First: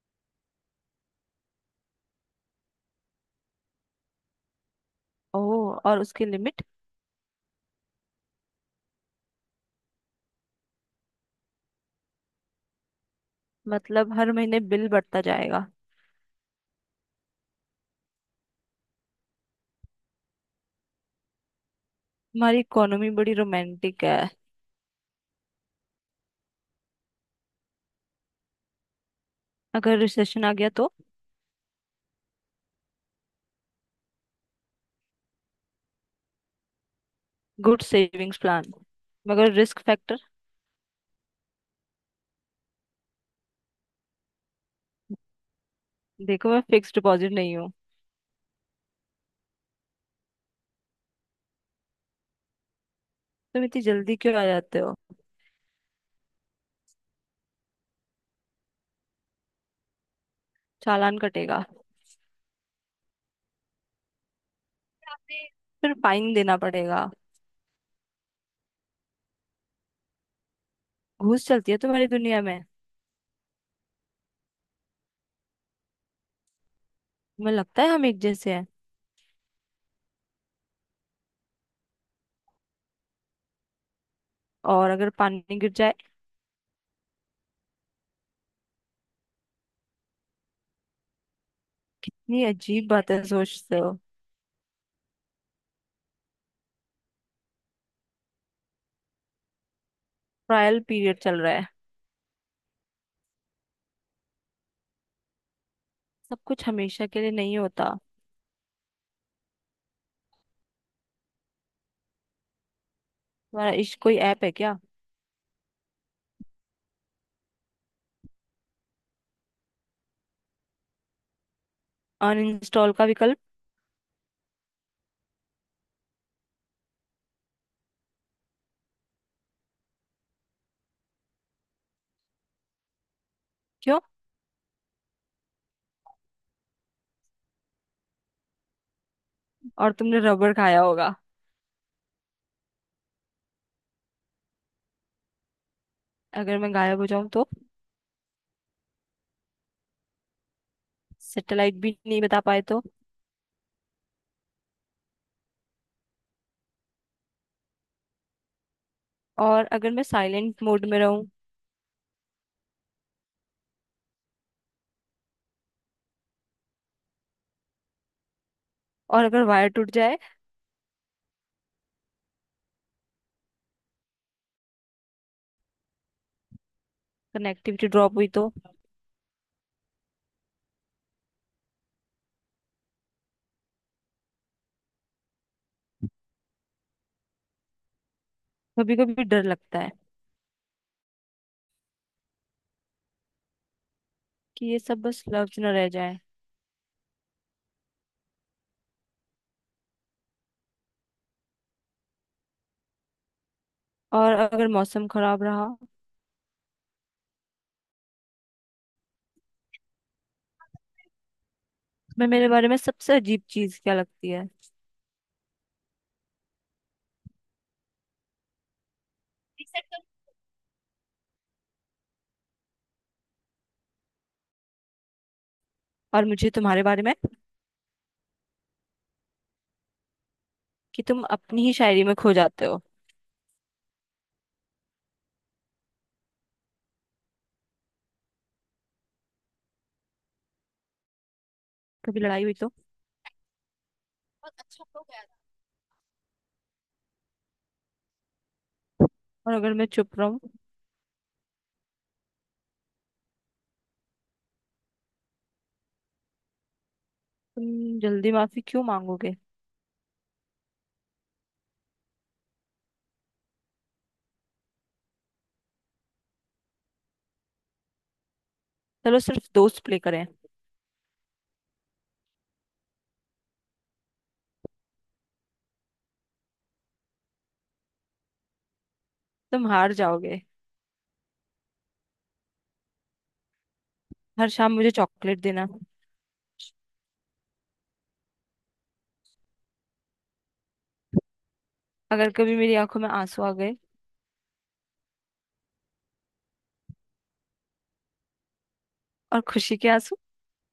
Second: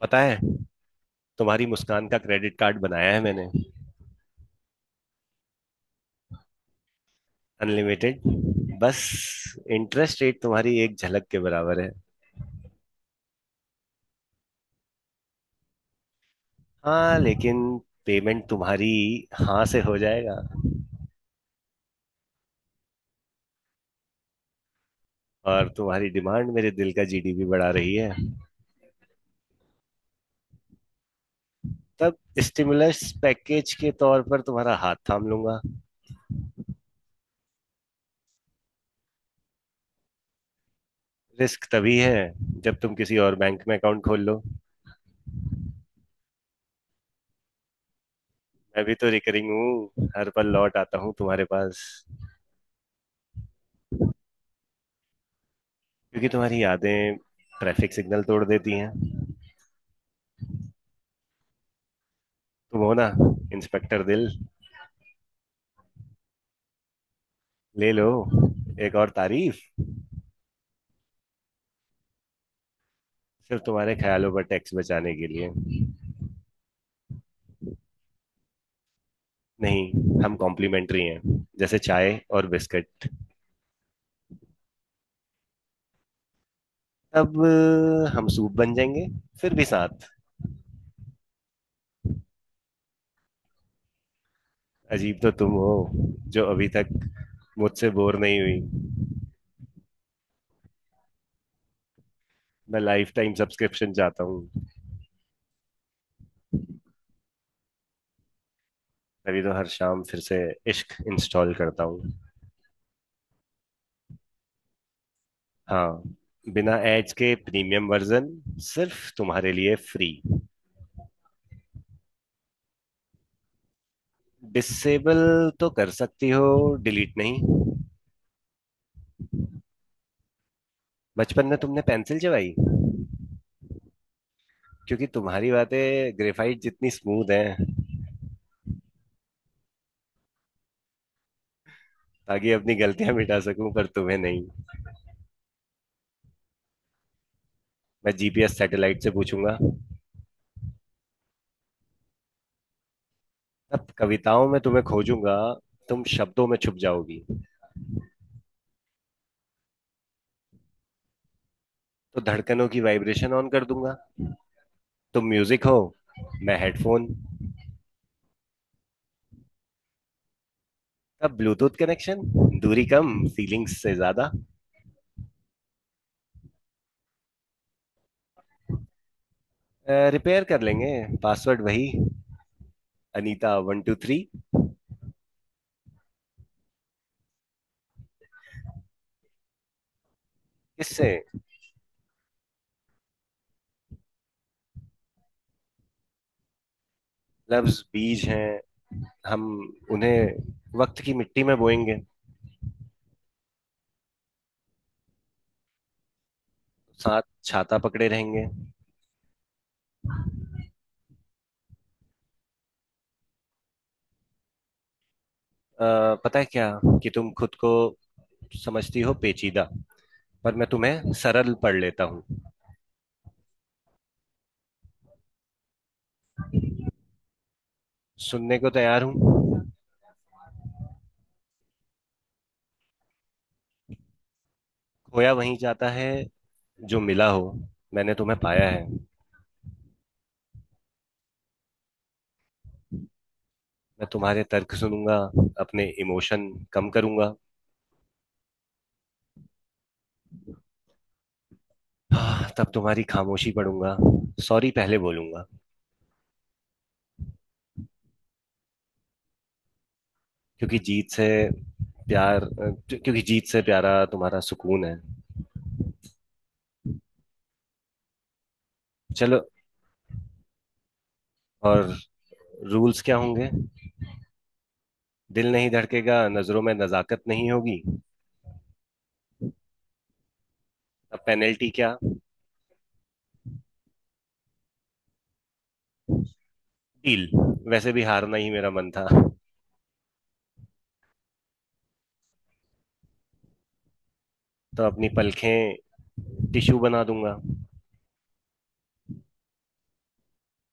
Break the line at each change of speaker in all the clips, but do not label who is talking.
पता है। तुम्हारी मुस्कान का क्रेडिट कार्ड बनाया है मैंने।
ओह, और उसकी लिमिट।
अनलिमिटेड। बस इंटरेस्ट रेट तुम्हारी एक झलक के बराबर है।
मतलब हर महीने बिल बढ़ता जाएगा।
हाँ लेकिन पेमेंट तुम्हारी हाँ से हो जाएगा।
हमारी इकोनॉमी बड़ी रोमांटिक है।
और तुम्हारी डिमांड मेरे दिल का जीडीपी बढ़ा रही है।
अगर रिसेशन आ गया तो?
तब स्टिमुलस पैकेज के तौर पर तुम्हारा हाथ थाम लूंगा।
Good savings plan. मगर रिस्क फैक्टर?
रिस्क तभी है जब तुम किसी और बैंक में अकाउंट खोल लो।
देखो, मैं फिक्स डिपॉजिट नहीं हूँ।
मैं भी तो रिकरिंग हूँ, हर पल लौट आता हूँ तुम्हारे पास।
तुम इतनी जल्दी क्यों आ जाते हो?
क्योंकि तुम्हारी यादें ट्रैफिक सिग्नल तोड़ देती हैं।
चालान कटेगा।
तुम हो ना, इंस्पेक्टर दिल।
फिर फाइन देना पड़ेगा।
ले लो, एक और तारीफ।
घूस चलती है तुम्हारी दुनिया में।
सिर्फ तुम्हारे ख्यालों पर टैक्स बचाने के लिए।
तुम्हें लगता है हम एक जैसे हैं?
नहीं, हम कॉम्प्लीमेंट्री हैं, जैसे चाय और बिस्किट।
और अगर पानी गिर जाए?
हम सूप बन जाएंगे। फिर भी साथ।
ये अजीब बातें सोचते हो।
अजीब तो तुम हो, जो अभी तक मुझसे बोर नहीं हुई।
ट्रायल पीरियड चल रहा है।
मैं लाइफ टाइम सब्सक्रिप्शन चाहता हूँ।
सब कुछ हमेशा के लिए नहीं होता।
तभी तो हर शाम फिर से इश्क इंस्टॉल करता हूँ।
तुम्हारा इश्क कोई ऐप है क्या?
हाँ, बिना एड्स के प्रीमियम वर्जन, सिर्फ तुम्हारे लिए फ्री।
अनइंस्टॉल का विकल्प?
डिसेबल तो कर सकती हो, डिलीट नहीं। बचपन में तुमने पेंसिल चबाई,
क्यों?
क्योंकि तुम्हारी बातें ग्रेफाइट जितनी स्मूथ हैं।
और तुमने रबर खाया होगा।
ताकि अपनी गलतियां मिटा सकूं, पर तुम्हें नहीं।
अगर मैं गायब हो जाऊं तो?
मैं जीपीएस सैटेलाइट से पूछूंगा।
सैटेलाइट भी नहीं बता पाए तो?
अब कविताओं में तुम्हें खोजूंगा, तुम शब्दों में छुप जाओगी।
और अगर मैं साइलेंट मोड में रहूं?
तो धड़कनों की वाइब्रेशन ऑन कर दूंगा। तुम म्यूजिक हो, मैं हेडफोन।
और अगर वायर टूट जाए?
तब ब्लूटूथ कनेक्शन। दूरी कम, फीलिंग्स से ज्यादा।
कनेक्टिविटी ड्रॉप हुई तो?
रिपेयर कर लेंगे। पासवर्ड वही, अनीता वन टू थ्री।
कभी कभी डर लगता है।
किससे?
कि ये सब बस लफ्ज न रह जाए।
लफ्ज बीज हैं, हम उन्हें वक्त की मिट्टी में बोएंगे।
और अगर मौसम खराब रहा?
साथ छाता पकड़े रहेंगे।
मैं मेरे बारे में सबसे अजीब चीज क्या लगती है?
पता है क्या? कि तुम खुद को समझती हो पेचीदा, पर मैं तुम्हें सरल पढ़ लेता हूँ।
और मुझे तुम्हारे बारे में?
सुनने को तैयार हूँ।
कि तुम अपनी ही शायरी में खो जाते हो।
खोया वहीं जाता है जो मिला हो। मैंने तुम्हें पाया है।
कभी लड़ाई हुई तो?
मैं तुम्हारे तर्क सुनूंगा, अपने इमोशन कम करूंगा।
और अगर मैं चुप रहूं?
तब तुम्हारी खामोशी पढ़ूंगा, सॉरी पहले बोलूंगा।
तुम जल्दी माफी क्यों मांगोगे?
क्योंकि जीत से प्यार, क्योंकि जीत से प्यारा तुम्हारा सुकून है।
चलो
चलो।
सिर्फ दोस्त प्ले करें।
और रूल्स क्या होंगे? दिल नहीं धड़केगा, नजरों में नजाकत नहीं होगी।
तुम हार जाओगे।
अब पेनल्टी क्या?
हर शाम मुझे चॉकलेट देना।
डील। वैसे भी हारना ही मेरा मन था।
अगर कभी मेरी आंखों में आंसू आ गए?
तो अपनी पलखें टिश्यू बना दूंगा।
और खुशी के आंसू?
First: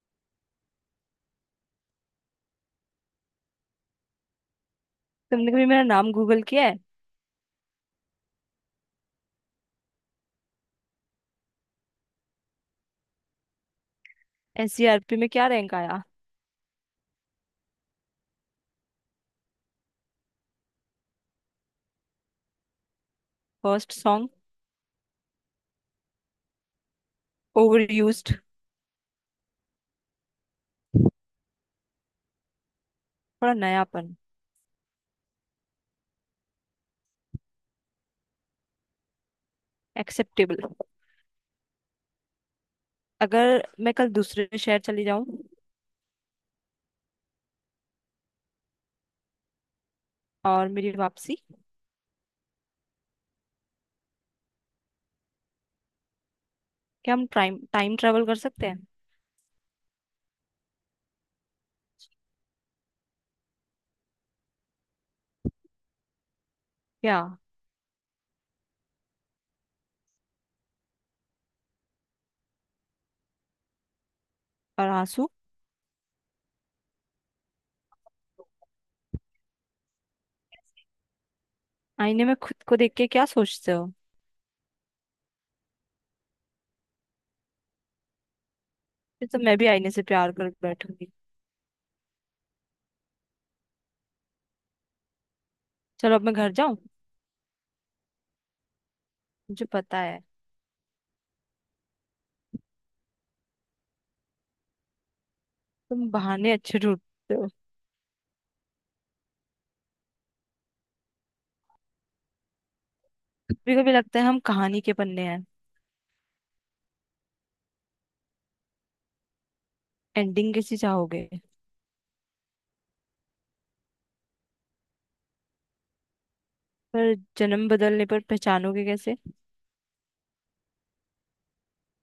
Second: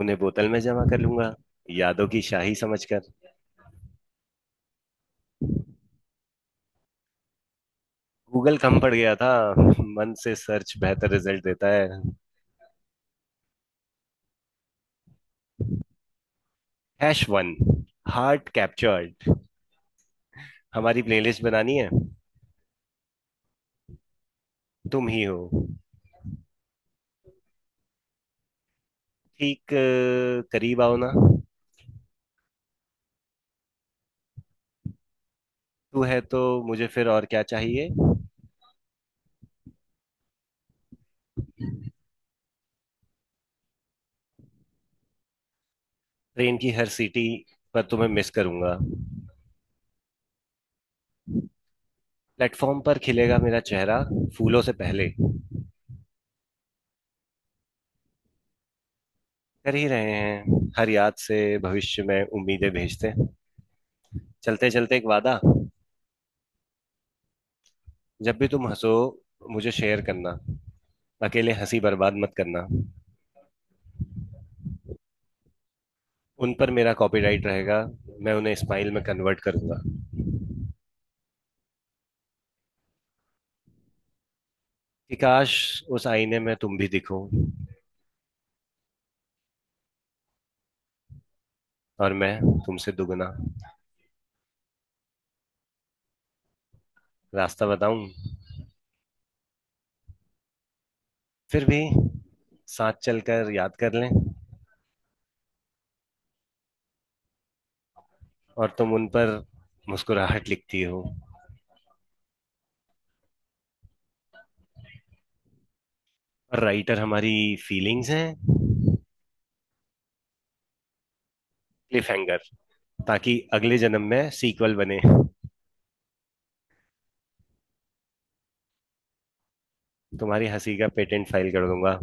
उन्हें बोतल में जमा कर लूंगा, यादों की शाही समझकर।
तुमने कभी मेरा नाम गूगल किया है?
गूगल कम पड़ गया था, मन से सर्च बेहतर रिजल्ट देता है।
एससीआरपी में क्या रैंक आया?
Hash one, heart captured. हमारी प्लेलिस्ट बनानी है।
First song?
तुम ही हो।
Over used.
ठीक करीब आओ ना।
थोड़ा नयापन।
तू है तो मुझे फिर और क्या चाहिए।
एक्सेप्टेबल। अगर मैं कल दूसरे शहर चली जाऊं?
ट्रेन की हर सीटी पर तुम्हें मिस करूंगा।
और मेरी वापसी?
प्लेटफॉर्म पर खिलेगा मेरा चेहरा, फूलों से पहले।
क्या हम टाइम टाइम ट्रेवल कर सकते हैं?
कर ही रहे हैं, हर याद से भविष्य में उम्मीदें भेजते। चलते चलते एक वादा।
क्या?
जब भी तुम हंसो, मुझे शेयर करना। अकेले हंसी बर्बाद मत करना।
और आंसू?
उन पर मेरा कॉपीराइट रहेगा, मैं उन्हें स्माइल में कन्वर्ट करूंगा।
आईने में खुद को देख के क्या सोचते हो?
कि काश उस आईने में तुम भी दिखो।
फिर तो मैं भी आईने से प्यार कर बैठूंगी।
और मैं तुमसे दुगना।
चलो अब मैं घर जाऊं।
रास्ता बताऊं?
मुझे पता है।
फिर भी साथ चलकर याद कर लें।
तुम बहाने अच्छे ढूंढते हो।
और तुम उन पर मुस्कुराहट लिखती हो।
कभी कभी लगता है हम कहानी के पन्ने हैं।
और राइटर हमारी फीलिंग्स हैं।
एंडिंग कैसी चाहोगे?
क्लिफ हैंगर, ताकि अगले जन्म में सीक्वल बने।
पर जन्म बदलने पर पहचानोगे कैसे?
तुम्हारी हंसी का पेटेंट फाइल कर दूंगा,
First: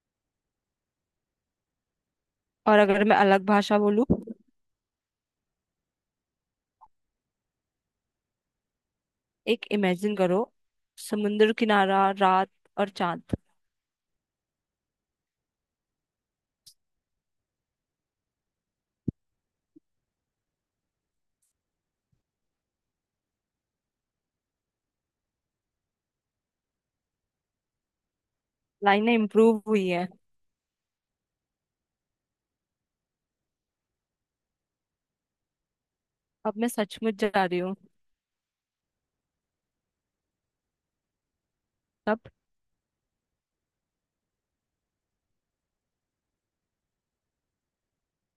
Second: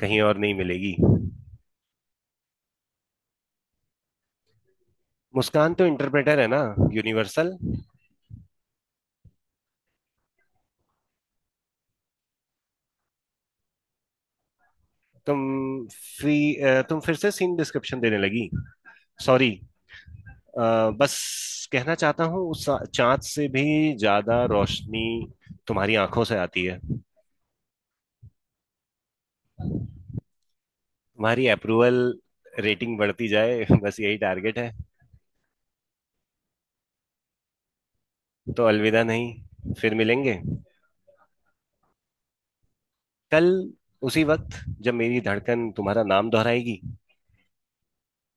कहीं और नहीं मिलेगी।
और अगर मैं अलग भाषा बोलूं?
मुस्कान तो इंटरप्रेटर है ना, यूनिवर्सल।
एक इमेजिन करो। समुंदर किनारा, रात और चांद।
तुम। तुम फिर से सीन डिस्क्रिप्शन देने लगी। सॉरी। बस कहना चाहता हूँ, उस चांद से भी ज्यादा रोशनी तुम्हारी आंखों से आती है।
लाइनें इम्प्रूव हुई है।
तुम्हारी अप्रूवल रेटिंग बढ़ती जाए बस यही टारगेट है।
अब मैं सचमुच जा रही हूँ।
तो अलविदा नहीं, फिर मिलेंगे।
तब?
कल, उसी वक्त, जब मेरी धड़कन तुम्हारा नाम दोहराएगी।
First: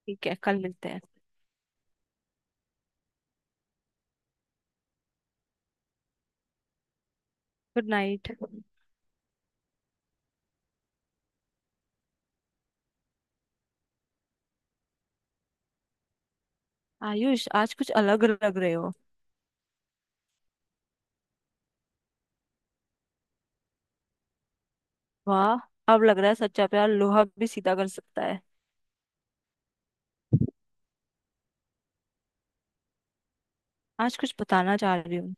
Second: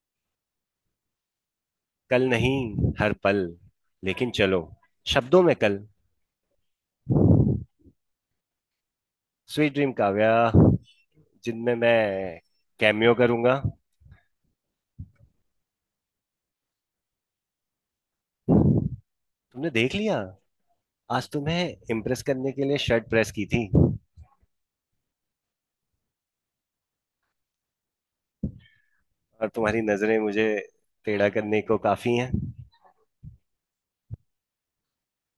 ठीक है, कल मिलते हैं।
कल नहीं, हर पल। लेकिन चलो, शब्दों में कल।
Good night.
Sweet dream, Kavya. जिनमें मैं कैमियो करूंगा।
आयुष, आज कुछ अलग लग रहे हो।
तुमने देख लिया। आज तुम्हें इम्प्रेस करने के लिए शर्ट प्रेस की थी, और
वाह। अब लग रहा है सच्चा प्यार लोहा भी सीधा कर सकता है।
तुम्हारी नजरें मुझे टेढ़ा करने को काफी हैं।
आज कुछ बताना चाह रही हूँ।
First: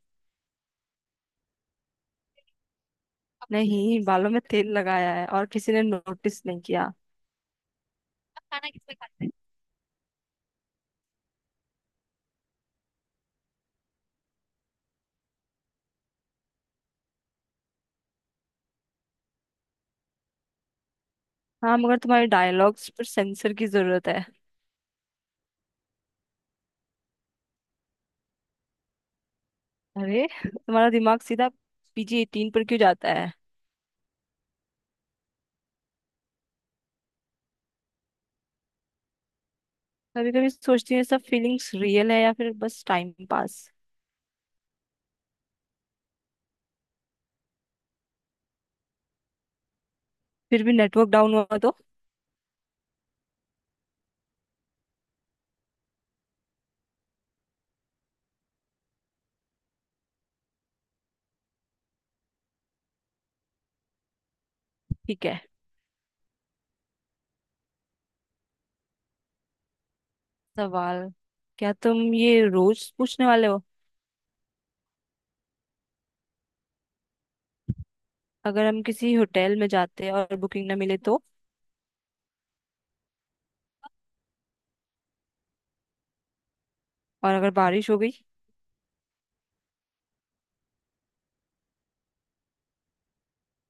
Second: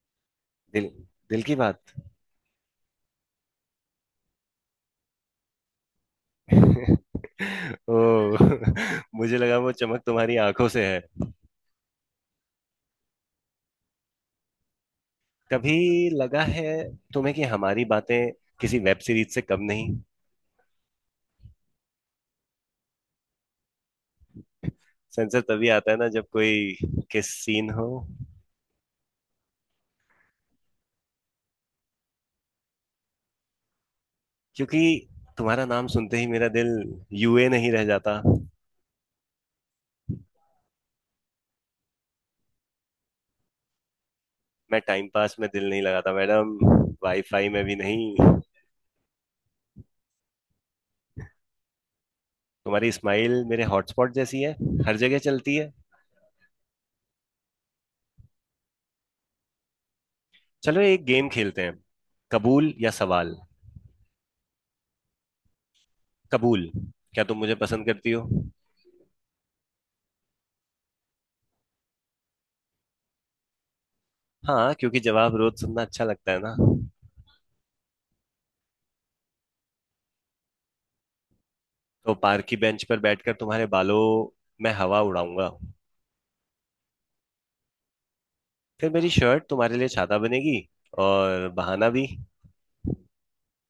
दिल, दिल की बात।
नहीं, बालों में तेल लगाया है और किसी ने नोटिस नहीं किया।
ओ। मुझे लगा वो चमक तुम्हारी आंखों से है। कभी लगा है तुम्हें कि हमारी बातें किसी वेब सीरीज से कम नहीं?
हाँ, मगर तुम्हारे डायलॉग्स पर सेंसर की जरूरत है।
सेंसर तभी आता है ना, जब कोई किस सीन हो।
अरे, तुम्हारा दिमाग सीधा PG 18 पर क्यों जाता है?
क्योंकि तुम्हारा नाम सुनते ही मेरा दिल यूए नहीं रह जाता।
कभी कभी सोचती हूँ ये सब फीलिंग्स रियल है या फिर बस टाइम पास।
मैं टाइम पास में दिल नहीं लगाता, मैडम। वाईफाई में भी नहीं।
फिर भी नेटवर्क डाउन हुआ तो?
तुम्हारी स्माइल मेरे हॉटस्पॉट जैसी है, हर जगह चलती है। चलो एक गेम खेलते हैं, कबूल या सवाल।
ठीक है।
कबूल। क्या तुम मुझे पसंद करती हो?
सवाल। क्या तुम ये रोज पूछने वाले हो?
हाँ, क्योंकि जवाब रोज सुनना अच्छा लगता है ना।
अगर हम किसी होटल में जाते हैं और बुकिंग ना मिले तो?
तो पार्क की बेंच पर बैठकर तुम्हारे बालों में हवा उड़ाऊंगा।
और अगर बारिश हो गई?
फिर मेरी शर्ट तुम्हारे लिए छाता बनेगी, और बहाना भी।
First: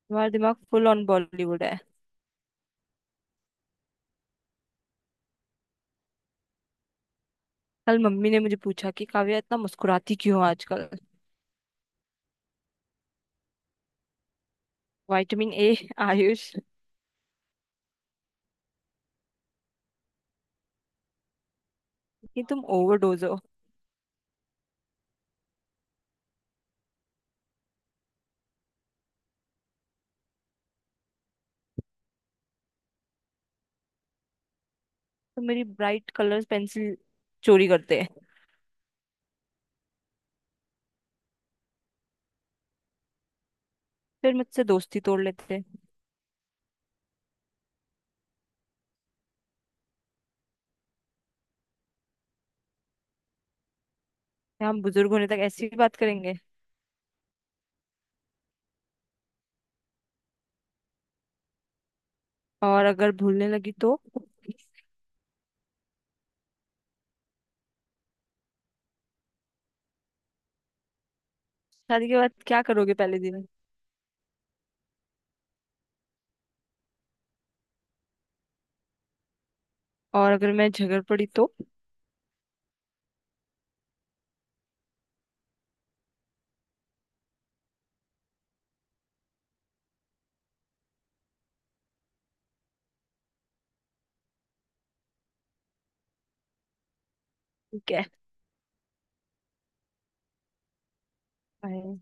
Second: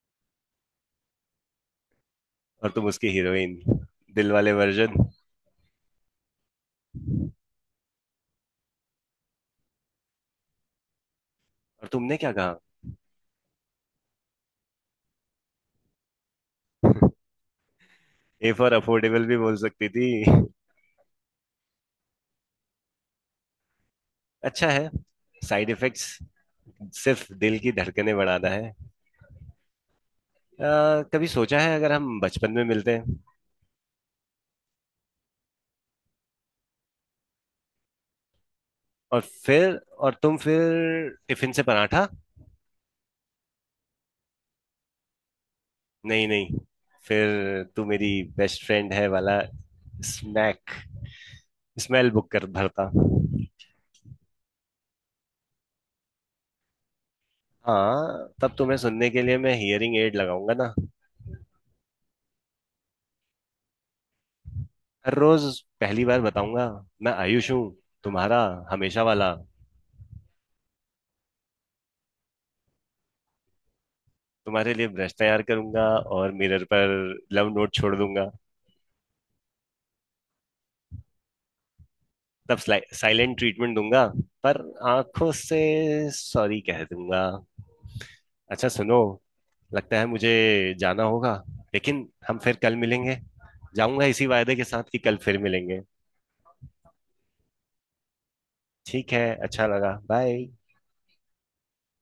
तुम्हारा दिमाग फुल ऑन बॉलीवुड है।
और तुम उसकी हीरोइन, दिल वाले वर्जन।
कल मम्मी ने मुझे पूछा कि काव्या इतना मुस्कुराती क्यों हो आजकल।
और तुमने क्या कहा?
Vitamin A। Ayush,
A for affordable भी बोल सकती थी।
कि तुम ओवरडोज।
अच्छा है। साइड इफेक्ट्स सिर्फ दिल की धड़कनें बढ़ाना है। कभी सोचा है अगर हम बचपन में मिलते हैं?
तो मेरी ब्राइट कलर्स पेंसिल चोरी करते हैं।
और फिर और तुम फिर टिफिन से पराठा।
फिर मुझसे दोस्ती तोड़ लेते हैं।
नहीं नहीं फिर तू मेरी बेस्ट फ्रेंड है वाला स्नैक स्मेल बुक कर भरता।
या हम बुजुर्ग होने तक ऐसी ही बात करेंगे?
हाँ, तब तुम्हें सुनने के लिए मैं हियरिंग एड लगाऊंगा ना।
और अगर भूलने लगी तो?
हर रोज पहली बार बताऊंगा, मैं आयुष हूँ, तुम्हारा, हमेशा वाला।
शादी के बाद क्या करोगे पहले दिन?
तुम्हारे लिए ब्रश तैयार करूंगा, और मिरर पर लव नोट छोड़ दूंगा।
और अगर मैं झगड़ पड़ी तो?
तब साइलेंट ट्रीटमेंट दूंगा, पर आंखों से सॉरी कह दूंगा। अच्छा सुनो, लगता है मुझे जाना होगा, लेकिन हम फिर कल मिलेंगे। जाऊंगा इसी वायदे के साथ कि कल फिर मिलेंगे।
ठीक है।
ठीक है, अच्छा लगा। बाय।
बाय।